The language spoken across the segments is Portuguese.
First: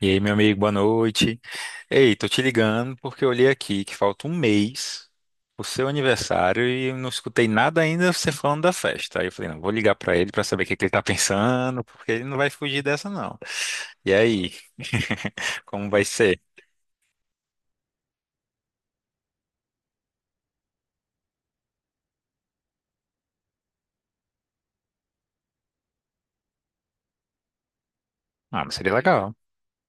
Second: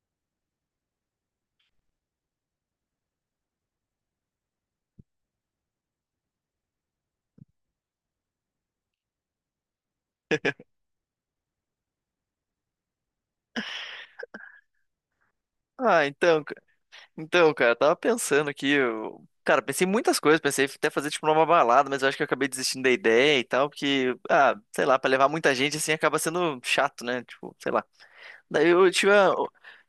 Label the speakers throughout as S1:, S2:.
S1: E aí, meu amigo, boa noite. Ei, tô te ligando porque eu olhei aqui que falta um mês pro seu aniversário e eu não escutei nada ainda você falando da festa. Aí eu falei, não, vou ligar pra ele pra saber o que que ele tá pensando, porque ele não vai fugir dessa, não. E aí, como vai
S2: Ah,
S1: ser?
S2: então, cara, eu tava pensando aqui, cara, pensei em muitas coisas, pensei até fazer tipo uma balada, mas eu acho que eu acabei desistindo da ideia e tal, porque, ah, sei lá, pra levar muita gente assim acaba sendo chato, né? Tipo, sei lá.
S1: Ah,
S2: Daí
S1: mas
S2: eu
S1: seria
S2: tive,
S1: legal.
S2: a-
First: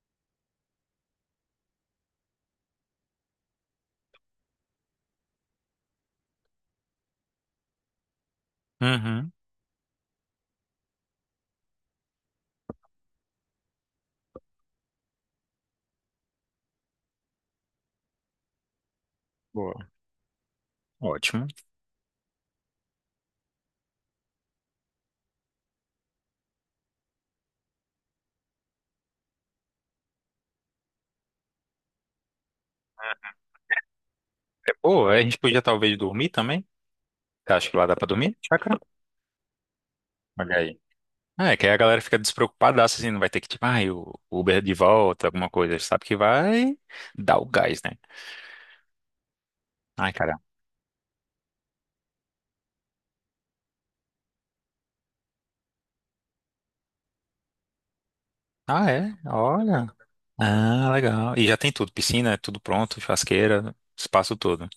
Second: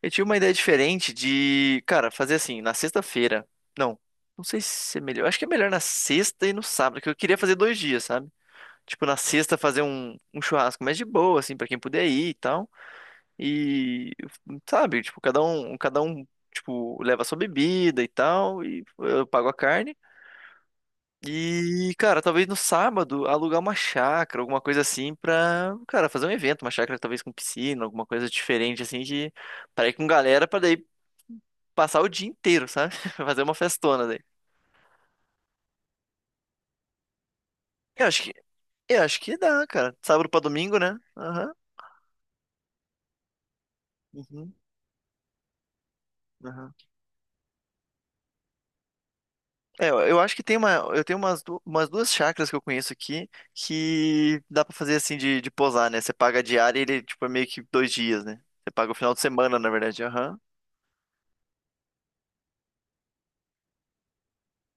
S2: eu tive uma ideia diferente de, cara, fazer assim, na sexta-feira. Não, não sei se é melhor. Eu acho que é melhor na sexta e no sábado, que eu queria fazer dois dias, sabe? Tipo, na
S1: Uhum,
S2: sexta fazer um churrasco mais de boa, assim, pra quem puder ir e tal. E, sabe, tipo, cada um, tipo, leva a sua bebida e tal, e eu pago a
S1: boa.
S2: carne.
S1: Ótimo.
S2: E, cara, talvez no sábado alugar uma chácara, alguma coisa assim, pra, cara, fazer um evento, uma chácara talvez com piscina, alguma coisa diferente assim, de pra ir com galera pra daí passar o dia inteiro, sabe? Fazer uma festona daí.
S1: É boa, a gente podia talvez dormir também. Você acha que lá dá pra
S2: Eu acho que,
S1: dormir? Chácara?
S2: eu acho que dá, cara. Sábado pra domingo, né? Aham.
S1: É, que aí a galera fica despreocupadaça, assim, não vai ter que, tipo, ai, o Uber
S2: Uhum.
S1: é de volta, alguma coisa. Sabe que
S2: Aham.
S1: vai dar o gás, né?
S2: É, eu
S1: Ai,
S2: eu acho
S1: cara.
S2: que tem uma, eu tenho umas duas chácaras que eu conheço aqui que dá pra fazer assim de posar, né? Você paga a diária e ele, tipo, é meio que dois dias, né? Você
S1: Ah,
S2: paga o
S1: é?
S2: final de semana, na
S1: Olha.
S2: verdade. Aham.
S1: Ah, legal. E já tem tudo, piscina, é tudo pronto, churrasqueira, espaço todo.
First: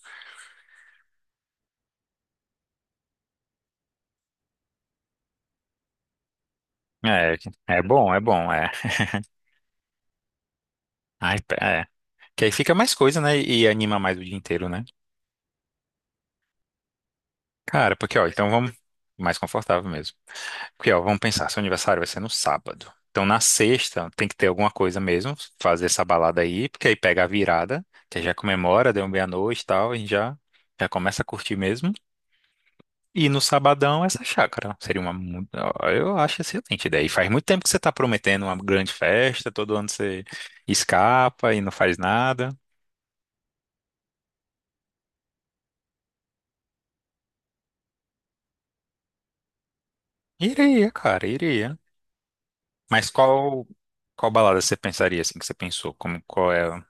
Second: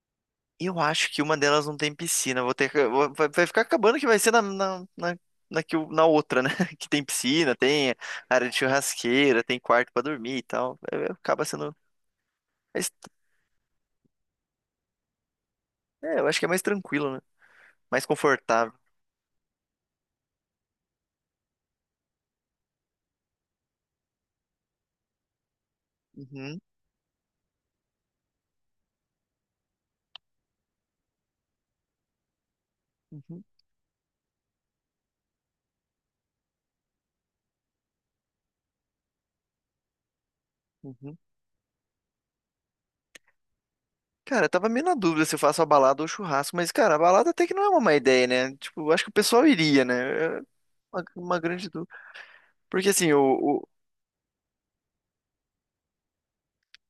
S2: Eu acho que uma delas não tem piscina. Vou ter, que- vou- vai, vai ficar acabando que vai ser na outra, né? Que tem
S1: É,
S2: piscina,
S1: é
S2: tem
S1: bom, é
S2: área
S1: bom,
S2: de
S1: é.
S2: churrasqueira, tem quarto pra dormir e tal. É, é,
S1: Ai,
S2: Acaba sendo.
S1: é. Que aí fica
S2: mais-
S1: mais coisa, né? E anima mais o dia inteiro, né?
S2: É, eu acho que é mais tranquilo, né?
S1: Cara,
S2: Mais
S1: porque, ó, então vamos
S2: confortável.
S1: mais confortável mesmo. Porque, ó, vamos pensar, seu aniversário vai ser no sábado. Então, na sexta, tem que ter alguma coisa mesmo, fazer essa balada
S2: Uhum,
S1: aí, porque aí pega a virada, que aí já comemora, deu meia-noite e tal, a gente já, já começa a curtir mesmo. E no
S2: uhum,
S1: sabadão, essa chácara. Seria uma. Ó, eu acho excelente ideia. E faz muito tempo que você está prometendo uma grande festa, todo ano você
S2: uhum.
S1: escapa e não faz nada.
S2: Cara, eu tava meio na dúvida se eu faço a balada ou o churrasco, mas, cara, a balada até que não é uma má ideia, né? Tipo, eu acho que o pessoal iria, né? É
S1: Iria,
S2: Uma,
S1: cara,
S2: uma grande
S1: iria.
S2: dúvida. Porque
S1: Mas
S2: assim,
S1: qual, qual balada você pensaria assim que você pensou? Como, qual é?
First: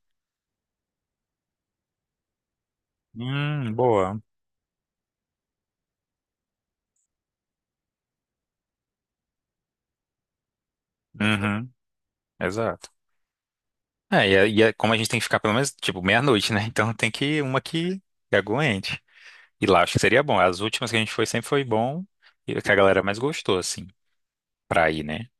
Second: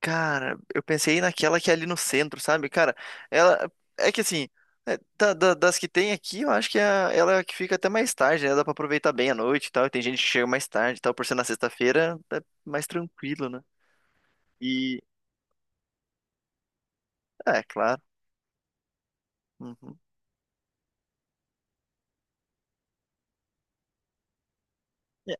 S2: cara, eu pensei naquela que é ali no centro, sabe? Cara, ela. É
S1: Boa.
S2: que assim, das que tem aqui, eu acho que ela é a que fica até mais tarde, né? Dá pra aproveitar bem a noite e tal. E tem gente que chega mais tarde e tal. Por ser na
S1: Uhum,
S2: sexta-feira, é mais
S1: exato.
S2: tranquilo, né?
S1: É, e é como a
S2: E.
S1: gente tem que ficar pelo menos, tipo, meia-noite, né? Então tem que uma
S2: É,
S1: que
S2: claro.
S1: que aguente. E lá acho que
S2: Uhum.
S1: seria bom. As últimas que a gente foi sempre foi bom e o que a galera mais gostou, assim, pra ir, né?
S2: É,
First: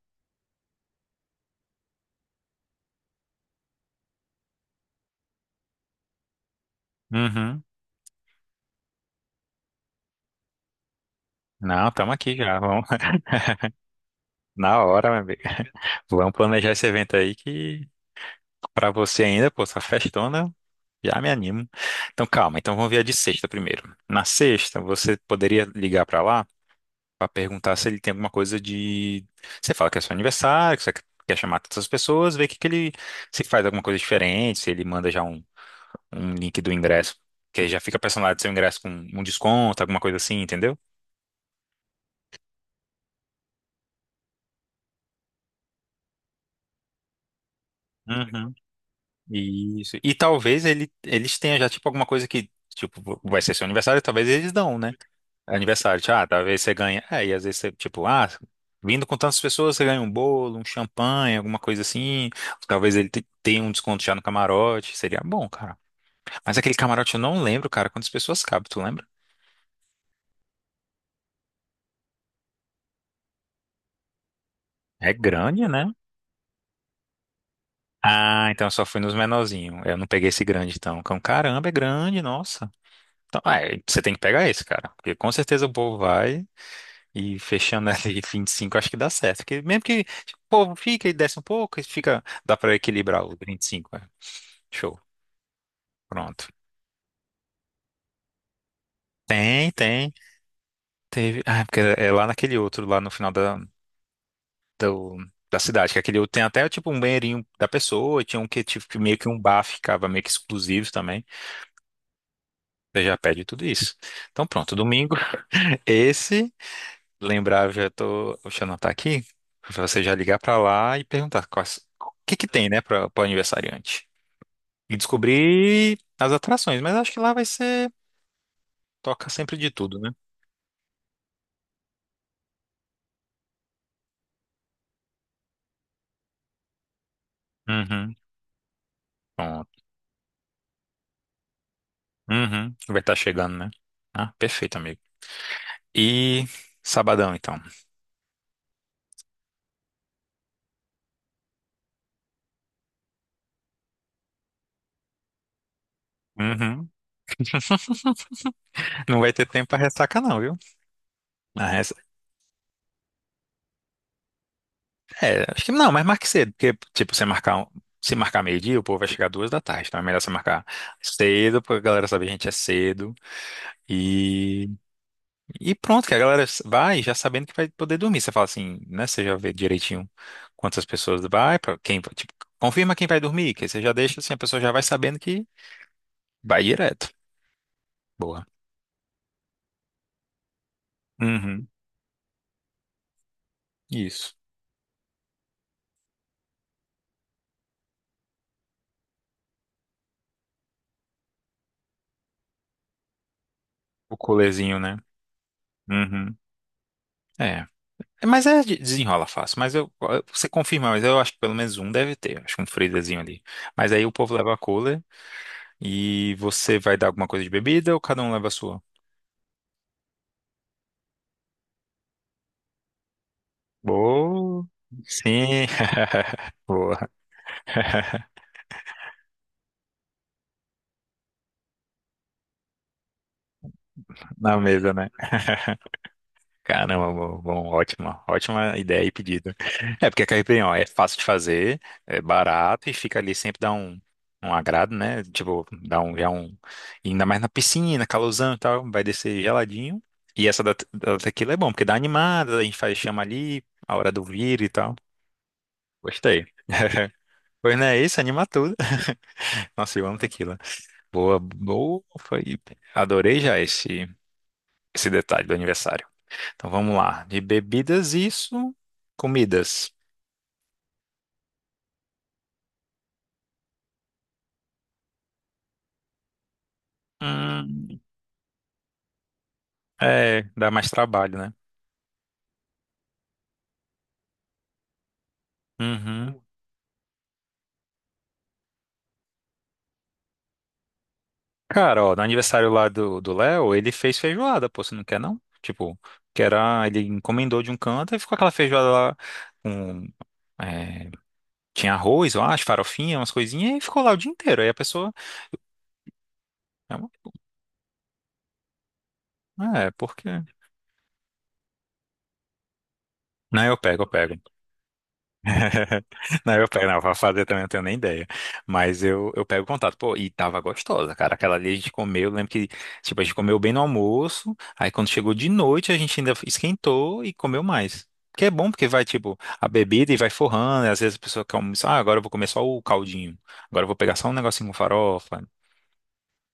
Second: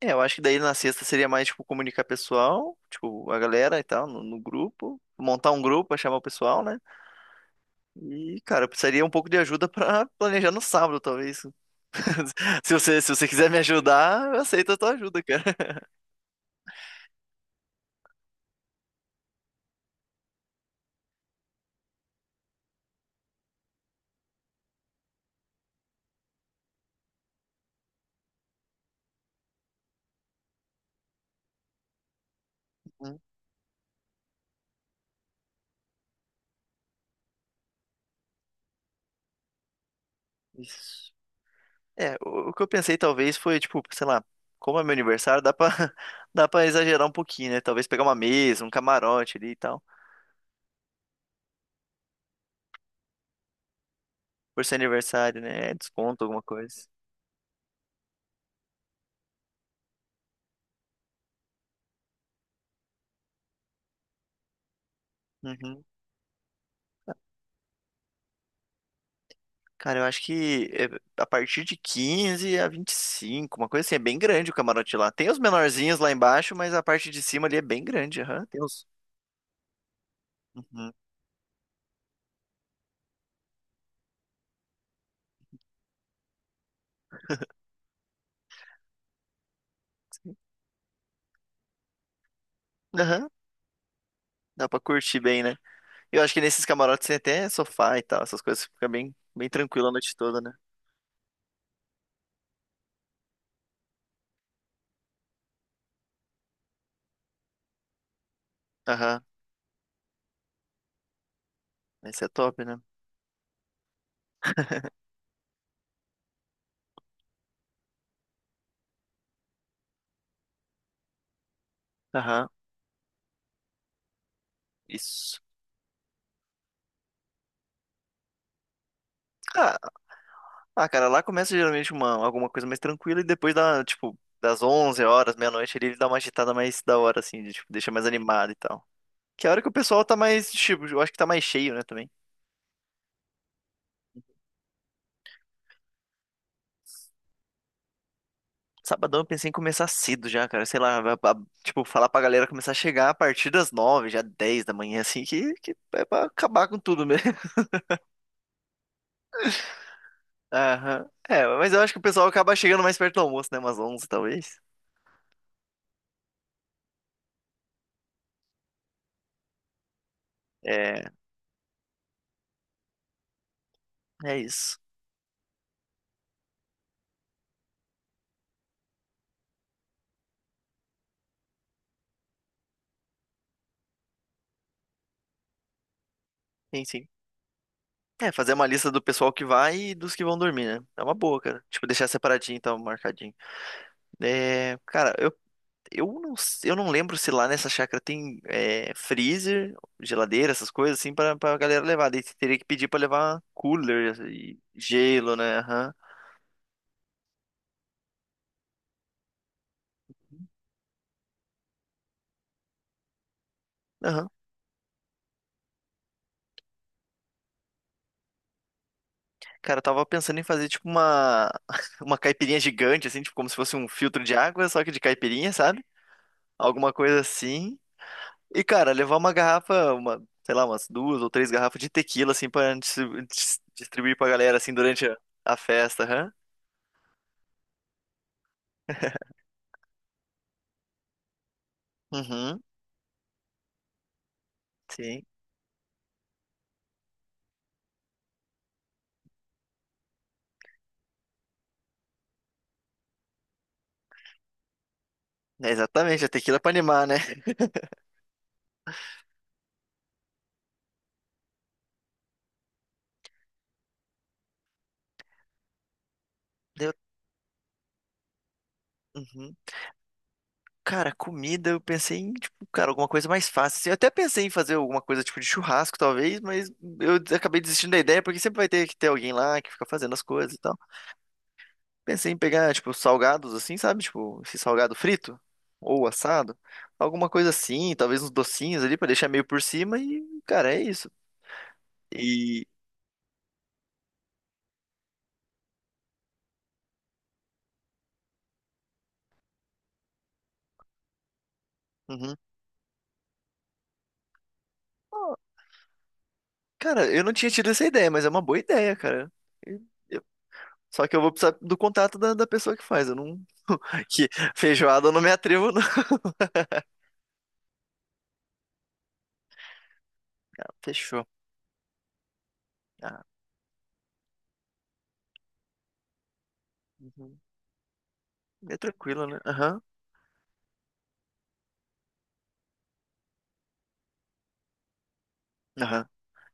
S2: eu acho que daí na sexta seria mais, tipo, comunicar pessoal, tipo, a galera e tal, no grupo. Montar um grupo pra chamar o pessoal, né?
S1: Uhum.
S2: E, cara, eu precisaria um pouco de ajuda pra planejar no sábado, talvez.
S1: Não, tamo aqui já.
S2: Se
S1: Vamos,
S2: você, se você quiser me ajudar, eu aceito a
S1: na
S2: tua
S1: hora, meu
S2: ajuda,
S1: amigo.
S2: cara.
S1: Vamos planejar esse evento aí que pra você ainda, pô, essa festona, já me animo. Então calma, então vamos ver a de sexta primeiro. Na sexta, você poderia ligar pra lá? Pra perguntar se ele tem alguma coisa de. Você fala que é seu aniversário, que você quer chamar todas as pessoas, ver o que, que ele
S2: Hum.
S1: se faz alguma coisa diferente, se ele manda já um link do ingresso, que aí já fica personalizado seu ingresso com um desconto, alguma coisa assim, entendeu?
S2: Isso. É, o que eu pensei talvez foi, tipo, sei lá, como é meu aniversário, dá pra, dá pra exagerar um pouquinho, né? Talvez pegar uma
S1: Uhum.
S2: mesa, um camarote ali e tal.
S1: Isso. E talvez eles tenham já, tipo, alguma coisa que, tipo, vai ser seu aniversário, talvez eles
S2: Por ser
S1: dão, né?
S2: aniversário, né? É.
S1: Aniversário, tipo,
S2: Desconto,
S1: ah,
S2: alguma
S1: talvez você
S2: coisa.
S1: ganhe. É, e às vezes você, tipo, ah, vindo com tantas pessoas, você ganha um bolo, um champanhe, alguma coisa assim. Talvez ele tenha um desconto já no camarote. Seria bom, cara.
S2: Uhum.
S1: Mas aquele camarote eu não lembro, cara, quantas pessoas cabe, tu lembra?
S2: Cara, eu acho que é a partir de 15 a 25, uma coisa assim, é bem grande o camarote lá.
S1: É
S2: Tem os
S1: grande, né?
S2: menorzinhos lá embaixo, mas a parte de cima ali é bem grande, aham.
S1: Ah,
S2: Tem
S1: então eu só
S2: os.
S1: fui nos menorzinhos. Eu não peguei esse grande,
S2: Uhum.
S1: então. Caramba, é grande, nossa. Então, ah, é, você tem que pegar esse, cara. Porque com certeza o povo vai. E fechando ali 25 acho que dá certo. Porque mesmo que
S2: Sim.
S1: tipo, o povo fica e desce um pouco, fica, dá pra equilibrar
S2: Aham.
S1: os 25. É.
S2: Dá pra
S1: Show.
S2: curtir bem, né? Eu acho que
S1: Pronto.
S2: nesses camarotes tem até sofá e tal, essas coisas fica bem, bem
S1: Tem,
S2: tranquilo a
S1: tem.
S2: noite toda, né?
S1: Teve. Ah, porque é lá naquele outro, lá no final do- da cidade, que aquele outro tem até tipo um banheirinho da pessoa, tinha um que tipo que meio
S2: Aham.
S1: que um bar ficava meio que exclusivo também.
S2: Esse é top, né?
S1: Você já pede tudo isso. Então pronto, domingo, esse. Lembrar, já tô. O Xanã tá aqui. Pra você já ligar pra lá e perguntar quais, o que que
S2: Aham.
S1: tem, né, pro aniversariante. E
S2: Isso.
S1: descobrir as atrações, mas acho que lá vai ser. Toca sempre de
S2: Ah,
S1: tudo, né?
S2: ah, cara, lá começa geralmente uma, alguma coisa mais tranquila e depois dá, tipo, das 11 horas, meia-noite ali, ele dá uma agitada mais da hora, assim, de, tipo, deixa mais
S1: Uhum.
S2: animado e tal. Que é a hora que o
S1: Pronto.
S2: pessoal tá mais, tipo, eu acho que tá mais cheio, né, também.
S1: Uhum. Vai estar chegando, né? Ah, perfeito, amigo. E sabadão, então.
S2: Sabadão eu pensei em começar cedo já, cara. Sei lá, tipo, falar pra galera começar a chegar a partir das 9, já 10 da manhã, assim, que é pra acabar com
S1: Uhum.
S2: tudo mesmo.
S1: Não vai ter tempo pra ressaca, não, viu?
S2: Aham. É,
S1: A
S2: mas eu acho que
S1: ressa-
S2: o pessoal acaba chegando mais perto do almoço, né? Umas 11, talvez.
S1: É, acho que não, mas marque cedo, porque, tipo, se marcar meio-dia, o povo vai chegar 2 da tarde, então é melhor você marcar
S2: É,
S1: cedo, pra galera saber que a gente é cedo.
S2: é,
S1: E.
S2: isso.
S1: E pronto, que a galera vai já sabendo que vai poder dormir. Você fala assim, né? Você já vê direitinho quantas pessoas vai, pra quem, tipo, confirma quem vai dormir, que aí você já deixa assim, a pessoa já vai sabendo que vai
S2: Sim, sim.
S1: direto.
S2: É,
S1: Boa.
S2: fazer uma lista do pessoal que vai e dos que vão dormir, né? É uma boa, cara.
S1: Uhum.
S2: Tipo, deixar separadinho, então, marcadinho.
S1: Isso.
S2: É, cara, Eu não, eu não lembro se lá nessa chácara tem freezer, geladeira, essas coisas assim, pra galera levar. Daí você teria que pedir pra levar cooler
S1: O
S2: e
S1: colezinho, né?
S2: gelo, né? Aham.
S1: Uhum. É. É, mas é, desenrola fácil. Mas você confirma, mas eu acho que pelo menos um deve ter. Acho que um freezerzinho ali. Mas aí o
S2: Aham.
S1: povo leva a cooler e você vai dar alguma coisa de bebida ou cada um leva a sua?
S2: Cara, eu tava pensando em fazer tipo uma, uma caipirinha gigante, assim, tipo como se fosse um filtro de
S1: Boa.
S2: água, só que de caipirinha,
S1: Sim.
S2: sabe? Alguma
S1: Boa.
S2: coisa assim. E, cara, levar uma garrafa, uma, sei lá, umas duas ou três garrafas de tequila, assim, pra distribuir pra
S1: Na
S2: galera, assim,
S1: mesa,
S2: durante
S1: né?
S2: a festa, aham.
S1: Caramba, bom, bom, ótima, ótima ideia e pedido. É porque a caipirinha, ó, é fácil de fazer, é
S2: Uhum,
S1: barato e fica ali sempre dá um agrado, né?
S2: sim.
S1: Tipo, dá um, já um, e ainda mais na piscina, calorzão e tal, vai descer geladinho. E essa da tequila é bom, porque dá animada, a gente faz chama ali, a hora do vir e tal.
S2: É exatamente, a
S1: Gostei.
S2: tequila é pra animar, né?
S1: Pois não é isso, anima tudo. Nossa, eu amo tequila. Boa, boa, foi. Adorei já esse detalhe do aniversário. Então vamos
S2: Eu-
S1: lá. De bebidas, isso.
S2: uhum.
S1: Comidas.
S2: Cara, comida, eu pensei em, tipo, cara, alguma coisa mais fácil, assim. Eu até pensei em fazer alguma coisa tipo de churrasco, talvez, mas eu acabei desistindo da
S1: Hum,
S2: ideia, porque sempre vai ter que ter alguém lá que fica fazendo as
S1: é,
S2: coisas e
S1: dá
S2: tal.
S1: mais trabalho, né?
S2: Pensei em pegar, tipo, salgados assim, sabe? Tipo, esse salgado frito ou
S1: Uhum.
S2: assado. Alguma coisa assim, talvez uns docinhos ali pra deixar meio por cima e, cara, é isso.
S1: Cara, ó, no
S2: E.
S1: aniversário lá do Léo, ele fez feijoada, pô, você não quer não? Tipo, que era, ele encomendou de um canto e ficou aquela feijoada lá com. É, tinha arroz,
S2: Uhum.
S1: eu acho, farofinha, umas coisinhas, e ficou lá o dia inteiro. Aí a pessoa.
S2: Ó,
S1: É,
S2: cara, eu não tinha tido essa ideia, mas é uma boa ideia, cara.
S1: é, porque.
S2: Só que eu vou precisar do contato da pessoa que faz. Eu não.
S1: Não, eu pego, eu
S2: Que
S1: pego.
S2: feijoada eu não me atrevo, não.
S1: Não, eu pego, não, pra fazer também eu não tenho nem ideia. Mas eu pego o contato. Pô, e tava gostosa,
S2: Fechou.
S1: cara. Aquela ali a gente comeu, eu lembro que, tipo,
S2: Ah,
S1: a gente comeu bem no almoço. Aí quando chegou de noite, a gente ainda esquentou e
S2: uhum.
S1: comeu mais. Que é bom,
S2: É
S1: porque vai,
S2: tranquilo,
S1: tipo,
S2: né?
S1: a
S2: Aham.
S1: bebida e vai forrando. E às vezes a pessoa quer almoçar, ah, agora eu vou comer só o caldinho. Agora eu vou pegar só um negocinho com farofa.
S2: Aham.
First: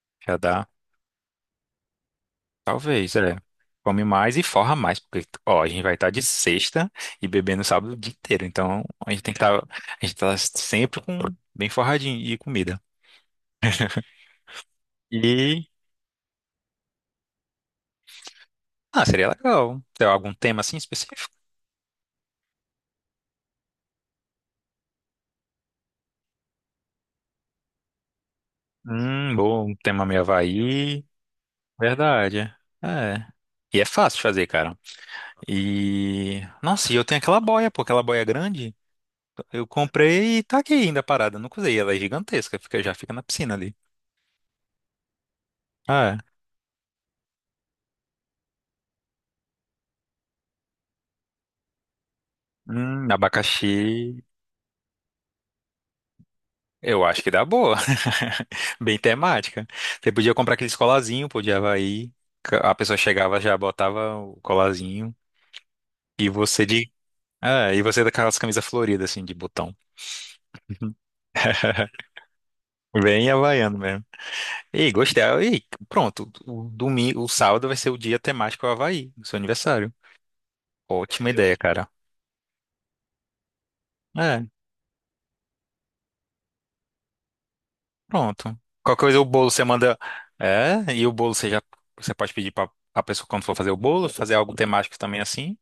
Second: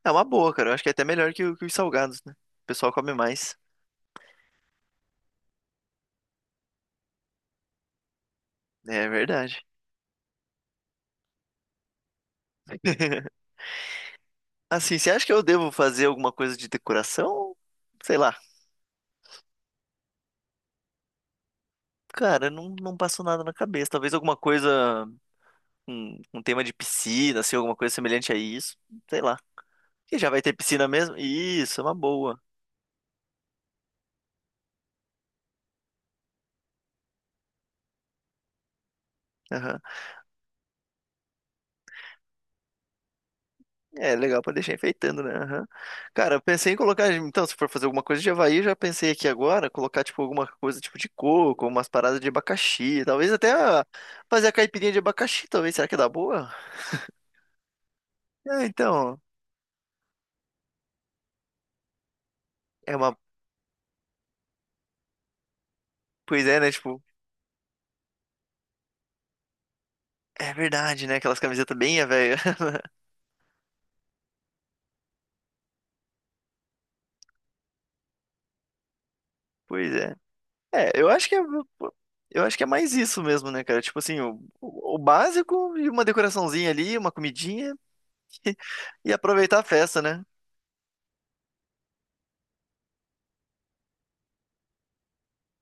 S2: É uma
S1: Já
S2: boa,
S1: dá.
S2: cara. Eu acho que é até melhor que, que os salgados, né? O pessoal come
S1: Talvez, é.
S2: mais.
S1: Come mais e forra mais, porque, ó, a gente vai estar de sexta e bebendo sábado o dia inteiro. Então,
S2: É
S1: a gente tem que estar,
S2: verdade.
S1: a gente tá sempre com bem forradinho e comida.
S2: Assim, você acha que eu
S1: E,
S2: devo fazer alguma coisa de decoração? Sei lá.
S1: ah, seria legal. Tem algum tema assim específico?
S2: Cara, não, não passou nada na cabeça. Talvez alguma coisa, um tema de piscina, assim, alguma coisa semelhante a isso. Sei lá.
S1: Bom, um tema
S2: Que
S1: meio
S2: já vai ter piscina
S1: Havaí.
S2: mesmo? Isso, é uma
S1: Verdade.
S2: boa.
S1: É. E é fácil de fazer, cara. E, nossa, e eu tenho aquela boia, pô, aquela boia grande. Eu comprei e tá aqui ainda parada, nunca usei. Ela é gigantesca, já fica na piscina ali.
S2: É legal pra deixar enfeitando, né? Aham.
S1: Ah, é.
S2: Cara, eu pensei em colocar. Então, se for fazer alguma coisa de Havaí, eu já pensei aqui agora, colocar, tipo, alguma coisa tipo de coco, umas paradas de abacaxi. Talvez até
S1: Abacaxi.
S2: ah, fazer a caipirinha de abacaxi, talvez. Será que dá boa?
S1: Eu acho que dá boa.
S2: É,
S1: Bem
S2: então.
S1: temática. Você podia comprar aqueles colazinho, podia de A
S2: É
S1: pessoa
S2: uma.
S1: chegava, já botava o colazinho. E
S2: Pois é,
S1: você
S2: né?
S1: de.
S2: Tipo,
S1: Ah, e você daquelas camisas floridas, assim, de botão.
S2: é verdade, né? Aquelas camisetas bem ah, velho.
S1: Bem havaiano mesmo. E gostei. E pronto. O domingo, o sábado vai ser o dia temático Havaí, do seu aniversário.
S2: Pois é. É, eu acho
S1: Ótima
S2: que é.
S1: ideia, cara.
S2: Eu acho que é mais isso mesmo, né, cara? Tipo assim, o,
S1: É,
S2: o básico e uma decoraçãozinha ali, uma comidinha
S1: pronto. Qualquer
S2: e
S1: coisa, o bolo
S2: aproveitar
S1: você
S2: a
S1: manda.
S2: festa, né?
S1: É, e o bolo você já. Você pode pedir pra a pessoa, quando for fazer o bolo, fazer algo temático também assim.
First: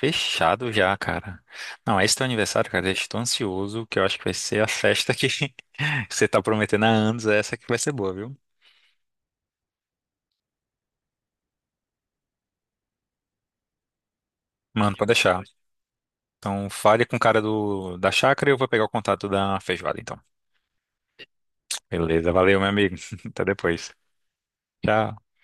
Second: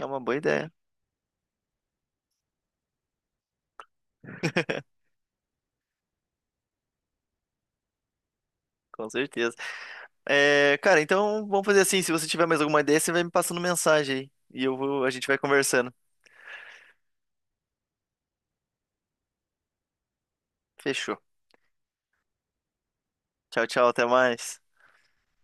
S2: É uma boa ideia,
S1: já, cara. Não, esse teu aniversário, cara, eu estou ansioso, que eu acho que vai ser a festa que você tá prometendo há anos, essa que vai ser boa, viu?
S2: com certeza. É, cara, então vamos fazer assim. Se você tiver mais alguma ideia, você vai me passando mensagem aí. E eu
S1: Mano,
S2: vou,
S1: pode
S2: a gente vai
S1: deixar.
S2: conversando.
S1: Então, fale com o cara do, da chácara e eu vou pegar o contato da feijoada, então.
S2: Fechou.
S1: Beleza, valeu, meu amigo. Até
S2: Tchau, tchau,
S1: depois.
S2: até mais.
S1: Tchau.